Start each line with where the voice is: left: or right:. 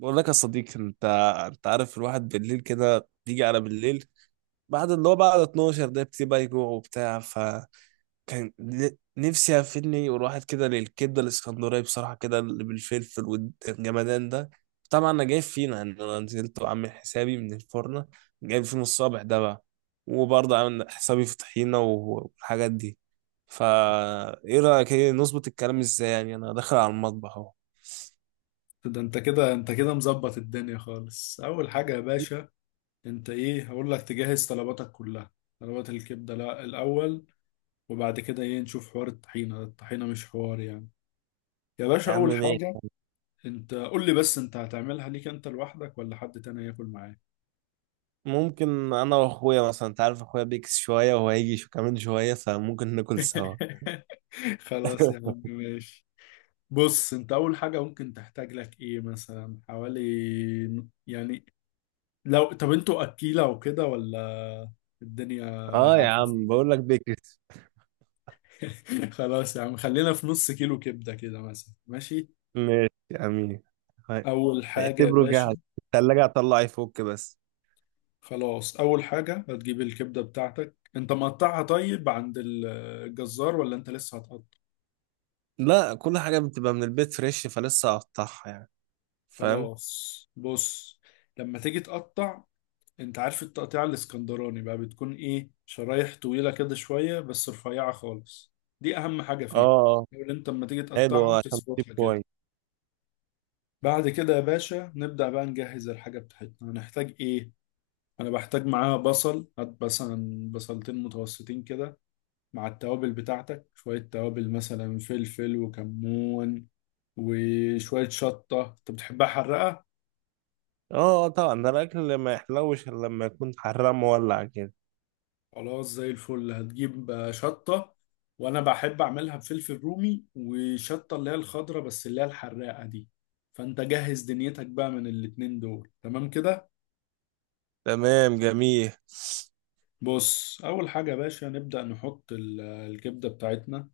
right: بقول لك يا صديقي، انت عارف الواحد بالليل كده بيجي على بالليل بعد اللي هو بعد 12، ده بتبقى بقى يجوع وبتاع. فكان ن- نفسي افني والواحد كده للكبده الاسكندريه، بصراحه كده اللي بالفلفل والجمدان ده. طبعا انا جايب فينا انا نزلت وعامل حسابي من الفرن، جايب فينا الصابح ده بقى. وبرضه عامل حسابي في طحينه و- والحاجات دي. فا ايه رايك، ايه نظبط الكلام ازاي؟ يعني انا داخل على المطبخ اهو.
left: ده انت كده مظبط الدنيا خالص. اول حاجه يا باشا، انت، ايه، هقول لك تجهز طلباتك كلها. طلبات الكبده لا الاول، وبعد كده ايه نشوف حوار الطحينه. الطحينه مش حوار يعني. يا باشا،
right: يا عم
left: اول
right: ماشي.
left: حاجه، انت قول لي بس، انت هتعملها ليك انت لوحدك ولا حد تاني ياكل معاك؟
right: ممكن انا واخويا مثلا، انت عارف اخويا بيكس شويه وهو هيجي شو كمان شويه، فممكن ناكل سوا.
left: خلاص يا عم ماشي. بص، انت اول حاجه ممكن تحتاج لك ايه مثلا، حوالي يعني، لو طب انتوا اكيله وكده، ولا الدنيا
right: اه
left: على
right: يا عم،
left: الفاصل؟
right: بقول لك بيكس.
left: خلاص يا عم، خلينا في نص كيلو كبدة كده مثلا. ماشي.
right: ماشي يا امين. هاي.
left: أول حاجة يا
right: اعتبره جاهز،
left: باشا.
right: التلاجة هطلع يفك بس.
left: خلاص، أول حاجة هتجيب الكبدة بتاعتك. أنت مقطعها طيب عند الجزار، ولا أنت لسه هتقطع؟
right: لا، كل حاجه بتبقى من البيت فريش، فلسه هقطعها يعني. فاهم.
left: خلاص بص، لما تيجي تقطع، أنت عارف التقطيع الإسكندراني بقى بتكون إيه، شرايح طويلة كده شوية بس رفيعة خالص. دي أهم حاجة
right: اه
left: فيها.
right: آه.
left: اللي أنت لما تيجي تقطعها
right: حلو عشان تجيب
left: وتظبطها كده.
right: كويس.
left: بعد كده يا باشا نبدأ بقى نجهز الحاجة بتاعتنا. هنحتاج إيه؟ انا بحتاج معاها بصل، هات مثلا بصلتين متوسطين كده، مع التوابل بتاعتك، شوية توابل مثلا فلفل وكمون، وشوية شطة، انت بتحبها حرقة.
right: اه آه، طبعا ده الاكل ما يحلوش الا لما يكون حرام مولع كده.
left: خلاص، زي الفل هتجيب شطة. وانا بحب اعملها بفلفل رومي وشطة اللي هي الخضرة، بس اللي هي الحراقة دي. فانت جهز دنيتك بقى من الاتنين دول. تمام كده.
right: تمام جميل.
left: بص، اول حاجة يا باشا نبدأ نحط الكبدة بتاعتنا.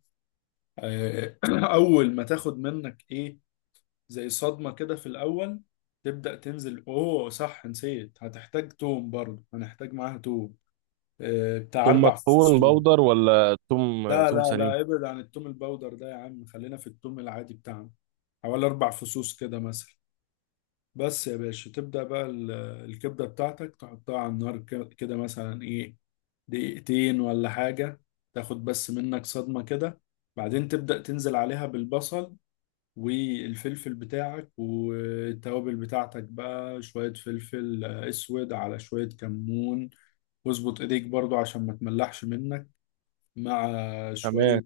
left: آه، اول ما تاخد منك ايه، زي صدمة كده في الأول، تبدأ تنزل. أوه، صح نسيت، هتحتاج توم برضه، هنحتاج معاها توم. بتاع
right: توم
left: أربع
right: مطحون
left: فصوص توم.
right: بودر ولا توم؟
left: لا
right: توم
left: لا
right: سليم.
left: لا، ابعد عن التوم البودر ده يا عم، خلينا في التوم العادي بتاعنا. حوالي 4 فصوص كده مثلا. بس يا باشا، تبدأ بقى الكبدة بتاعتك تحطها على النار، كده مثلا، إيه، دقيقتين ولا حاجة، تاخد بس منك صدمة كده. بعدين تبدأ تنزل عليها بالبصل والفلفل بتاعك والتوابل بتاعتك بقى، شوية فلفل اسود على شوية كمون. واظبط ايديك برضو عشان ما تملحش منك، مع
right: تمام.
left: شوية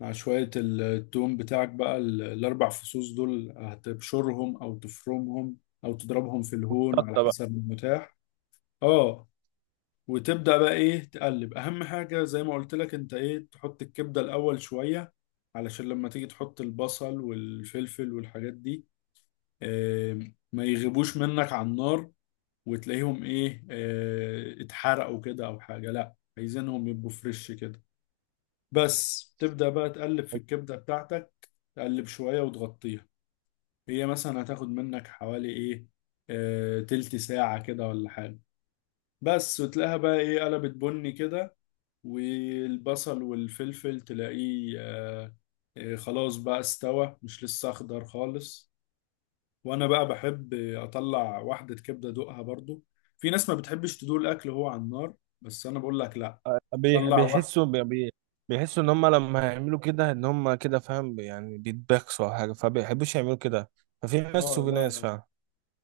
left: مع شوية التوم بتاعك بقى، الأربع فصوص دول هتبشرهم أو تفرمهم أو تضربهم في الهون على
right: شطه بقى.
left: حسب المتاح. اه، وتبدأ بقى ايه تقلب. أهم حاجة زي ما قلت لك، انت، ايه، تحط الكبدة الأول شوية، علشان لما تيجي تحط البصل والفلفل والحاجات دي، آه، ما يغيبوش منك على النار، وتلاقيهم ايه، اتحرقوا كده او حاجة. لا، عايزينهم يبقوا فريش كده. بس تبدأ بقى تقلب في الكبدة بتاعتك، تقلب شوية وتغطيها. هي مثلا هتاخد منك حوالي ايه، تلت ساعة كده ولا حاجة. بس، وتلاقيها بقى ايه قلبت بني كده، والبصل والفلفل تلاقيه خلاص بقى استوى، مش لسه اخضر خالص. وانا بقى بحب اطلع واحدة كبدة ادوقها برضو. في ناس ما بتحبش تدوق الاكل وهو على النار، بس انا بقول لك لا،
right: بيح-
left: طلع واحدة.
right: بيحسوا بي- بي- بيحسوا ان هم لما هيعملوا كده ان هم كده، فاهم يعني، بيتبخسوا او حاجه فبيحبوش يعملوا كده. ففي ناس
left: اه،
right: وفي
left: لا
right: ناس
left: لا
right: فعلا.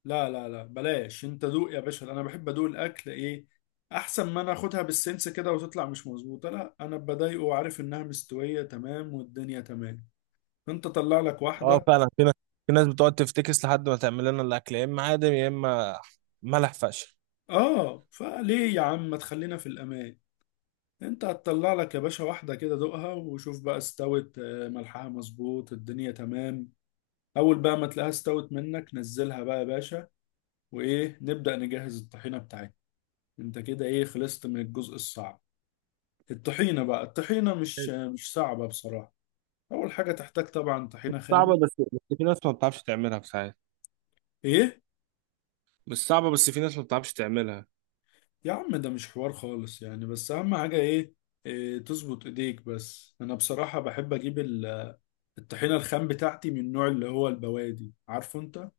left: لا لا لا، بلاش، انت دوق يا باشا. انا بحب ادوق الاكل، ايه، احسن ما انا اخدها بالسنس كده وتطلع مش مظبوطة. لا، انا بضايقه وعارف انها مستوية تمام والدنيا تمام. انت طلع لك
right: اه
left: واحدة.
right: فعلا في ناس بتقعد تفتكس لحد ما تعمل لنا الاكل، يا اما عادم يا اما ملح فشخ.
left: اه، فليه يا عم ما تخلينا في الامان. انت هتطلع لك يا باشا واحدة كده، دوقها وشوف بقى استوت، ملحها مظبوط، الدنيا تمام. اول بقى ما تلاقيها استوت منك، نزلها بقى يا باشا، وايه نبدأ نجهز الطحينة بتاعتنا. انت كده ايه خلصت من الجزء الصعب. الطحينة بقى، الطحينة مش صعبة بصراحة. اول حاجة تحتاج طبعا طحينة خام.
right: صعبة بس في ناس ما بتعرفش تعملها في ساعات.
left: ايه،
right: مش صعبة بس في ناس ما بتعرفش تعملها.
left: يا عم ده مش حوار خالص يعني، بس اهم حاجة ايه، إيه، تظبط ايديك بس. انا بصراحة بحب اجيب الطحينة الخام بتاعتي من النوع اللي هو البوادي، عارفه انت؟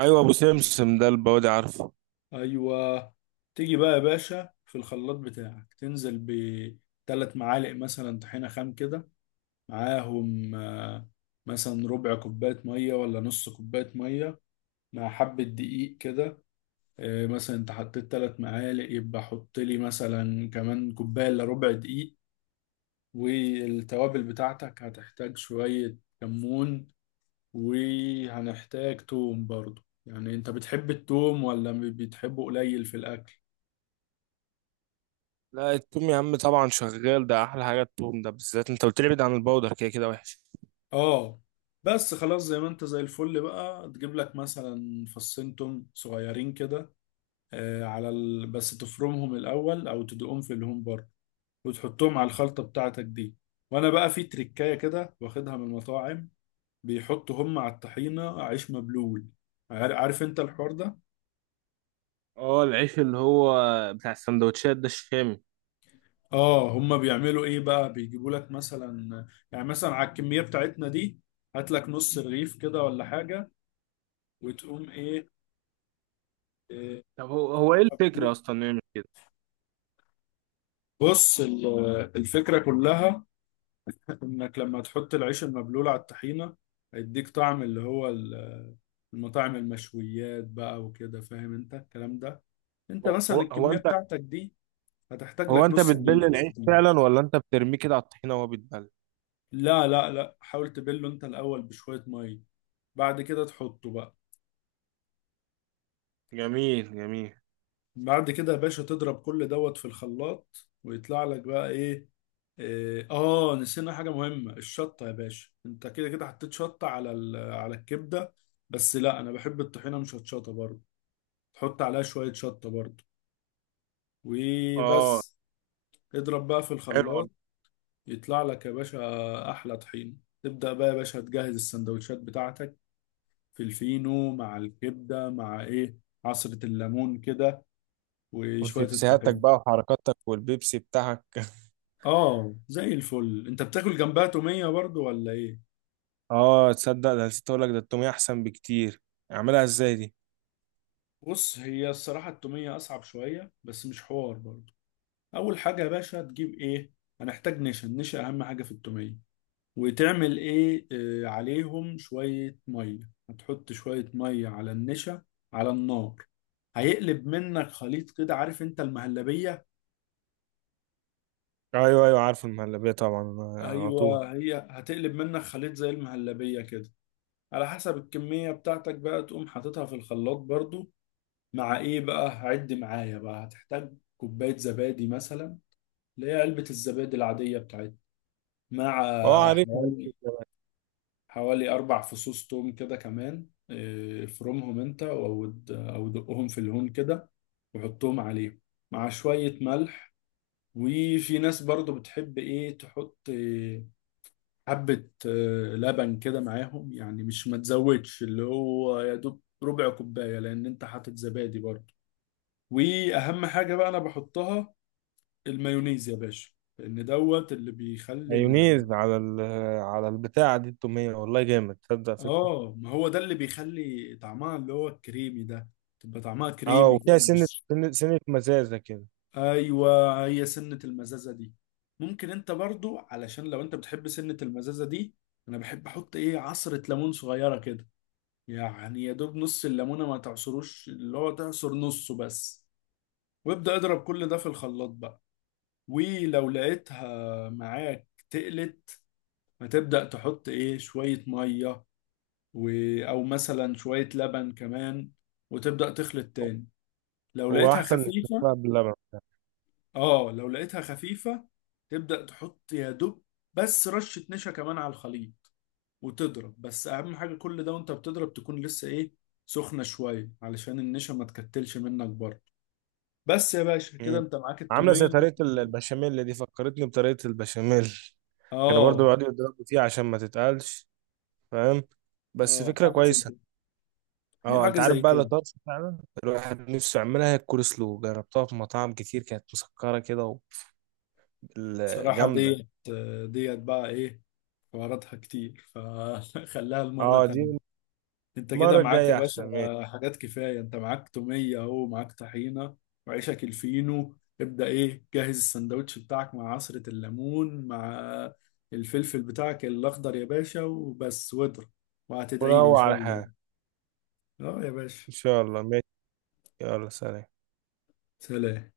right: ايوه ابو سمسم ده البودي، عارفه.
left: ايوه. تيجي بقى يا باشا في الخلاط بتاعك تنزل بثلاث معالق مثلا طحينه خام كده، معاهم مثلا ربع كوبايه ميه ولا نص كوبايه ميه، مع حبه دقيق كده. مثلا انت حطيت 3 معالق، يبقى حط لي مثلا كمان كوبايه الا ربع دقيق. والتوابل بتاعتك هتحتاج شويه كمون، وهنحتاج توم برضو. يعني انت بتحب التوم ولا بتحبه قليل في الاكل؟
right: لا التوم يا عم طبعا شغال، ده احلى حاجه التوم ده بالذات، انت قلت لي ابعد عن البودر كده كده وحش.
left: اه، بس خلاص زي ما انت زي الفل بقى، تجيب لك مثلا فصين توم صغيرين كده، بس تفرمهم الاول او تدقهم في الهوم بار، وتحطهم على الخلطه بتاعتك دي. وانا بقى في تريكايه كده واخدها من المطاعم، بيحطوا هم على الطحينه عيش مبلول. عارف انت الحوار ده؟
right: اه العيش اللي هو بتاع السندوتشات ده، الشامي.
left: اه، هم بيعملوا ايه بقى، بيجيبوا لك مثلا على الكميه بتاعتنا دي، هات لك نص رغيف كده ولا حاجه، وتقوم ايه،
right: طب هو ايه
left: إيه
right: الفكرة اصلا نعمل كده؟
left: بص الفكرة كلها إنك لما تحط العيش المبلول على الطحينة، هيديك طعم اللي هو المطاعم، المشويات بقى وكده، فاهم أنت الكلام ده. أنت
right: هو هو
left: مثلا
right: هو
left: الكمية
right: انت.
left: بتاعتك دي هتحتاج
right: هو
left: لك
right: انت
left: نص
right: بتبل
left: رغيف، مش
right: العيش
left: كتير.
right: فعلا، ولا انت بترميه كده على الطحينه وهو بيتبل؟
left: لا لا لا، حاول تبله أنت الأول بشوية مية، بعد كده تحطه بقى.
right: جميل جميل.
left: بعد كده يا باشا تضرب كل دوت في الخلاط، ويطلع لك بقى ايه، اه، نسينا حاجة مهمة، الشطة يا باشا. انت كده كده حطيت شطة على على الكبدة، بس لا، انا بحب الطحينة مش هتشطة برضه، تحط عليها شوية شطة برضه
right: اه
left: وبس. اضرب بقى في
right: حلو والله.
left: الخلاط، يطلع لك يا باشا احلى طحينة. تبدأ بقى يا باشا تجهز السندوتشات بتاعتك في الفينو، مع الكبدة، مع ايه، عصرة الليمون كده، وشوية
right: وشيبسيهاتك
left: الطحينة.
right: بقى وحركاتك والبيبسي بتاعك.
left: اه، زي الفل. انت بتاكل جنبها تومية برضو ولا ايه؟
right: اه تصدق، ده نسيت اقول لك، ده التوميه احسن بكتير. اعملها ازاي دي؟
left: بص، هي الصراحة التومية اصعب شوية، بس مش حوار برضو. اول حاجة يا باشا تجيب ايه، هنحتاج نشا. النشا اهم حاجة في التومية. وتعمل ايه، عليهم شوية مية، هتحط شوية مية على النشا على النار. هيقلب منك خليط كده، عارف انت المهلبية؟
right: ايوه ايوه عارف المهلبيه طبعا. على طول.
left: ايوه، هي هتقلب منك خليط زي المهلبية كده. على حسب الكمية بتاعتك بقى تقوم حاططها في الخلاط برضو، مع ايه بقى، عد معايا بقى، هتحتاج كوباية زبادي مثلا، اللي هي علبة الزبادي العادية بتاعتنا،
right: اه
left: مع
right: عارف عارف.
left: حوالي 4 فصوص توم كده كمان. افرمهم أنت، أو أو دقهم في الهون كده وحطهم عليه، مع شوية ملح. وفي ناس برضو بتحب إيه تحط حبة لبن كده معاهم، يعني مش ما تزودش، اللي هو يا دوب ربع كوباية، لأن أنت حاطط زبادي برضو. واهم حاجه بقى انا بحطها المايونيز يا باشا، لان دوت اللي بيخلي ال...
right: مايونيز على على البتاع دي التوميه، والله جامد تصدق فكره.
left: اه، ما هو ده اللي بيخلي طعمها اللي هو الكريمي ده. تبقى طعمها
right: اه
left: كريمي كده،
right: وفيها سنه
left: مش،
right: سنه سنة مزازه كده.
left: ايوه، هي سنة المزازة دي. ممكن انت برضو، علشان لو انت بتحب سنة المزازة دي، انا بحب احط ايه، عصرة ليمون صغيرة كده، يعني يا دوب نص الليمونة ما تعصروش، اللي هو تعصر نصه بس. وابدأ اضرب كل ده في الخلاط بقى. ولو لقيتها معاك تقلت، هتبدأ تحط ايه، شوية مية، و... او مثلا شوية لبن كمان، وتبدأ تخلط تاني لو
right: هو
left: لقيتها
right: احسن من
left: خفيفة.
right: الشفاء باللبن.
left: اه، لو لقيتها خفيفة، تبدأ تحط يا دوب بس رشة نشا كمان على الخليط، وتضرب. بس اهم حاجة كل ده وانت بتضرب، تكون لسه ايه، سخنة شوية، علشان النشا ما تكتلش منك برضه. بس يا باشا كده
right: مم.
left: انت معاك
right: عامله زي
left: التومية.
right: طريقه البشاميل، اللي دي فكرتني بطريقه البشاميل. كانوا
left: اه،
right: برضو بيقعدوا يضربوا فيها عشان ما تتقلش. فاهم. بس
left: اه،
right: فكره
left: حاجة زي
right: كويسه.
left: كده. هي
right: اه
left: حاجة
right: انت عارف
left: زي
right: بقى اللي
left: كده.
right: طرش فعلا، الواحد نفسه يعملها. هي الكول سلو جربتها في مطاعم كتير كانت مسكره كده،
left: صراحة
right: جامده.
left: ديت بقى ايه، حواراتها كتير فخليها المرة
right: اه دي
left: تانية. انت كده
right: المره
left: معاك يا
right: الجايه احسن،
left: باشا
right: ماشي.
left: حاجات كفايه، انت معاك توميه اهو، معاك طحينه، وعيشك الفينو، ابدا ايه جهز السندوتش بتاعك، مع عصره الليمون، مع الفلفل بتاعك الاخضر يا باشا، وبس، واضرب، وهتدعي لي ان
right: وروق
left: شاء
right: على حالك.
left: الله. اه يا باشا.
right: ان شاء الله ماشي. يلا سلام.
left: سلام.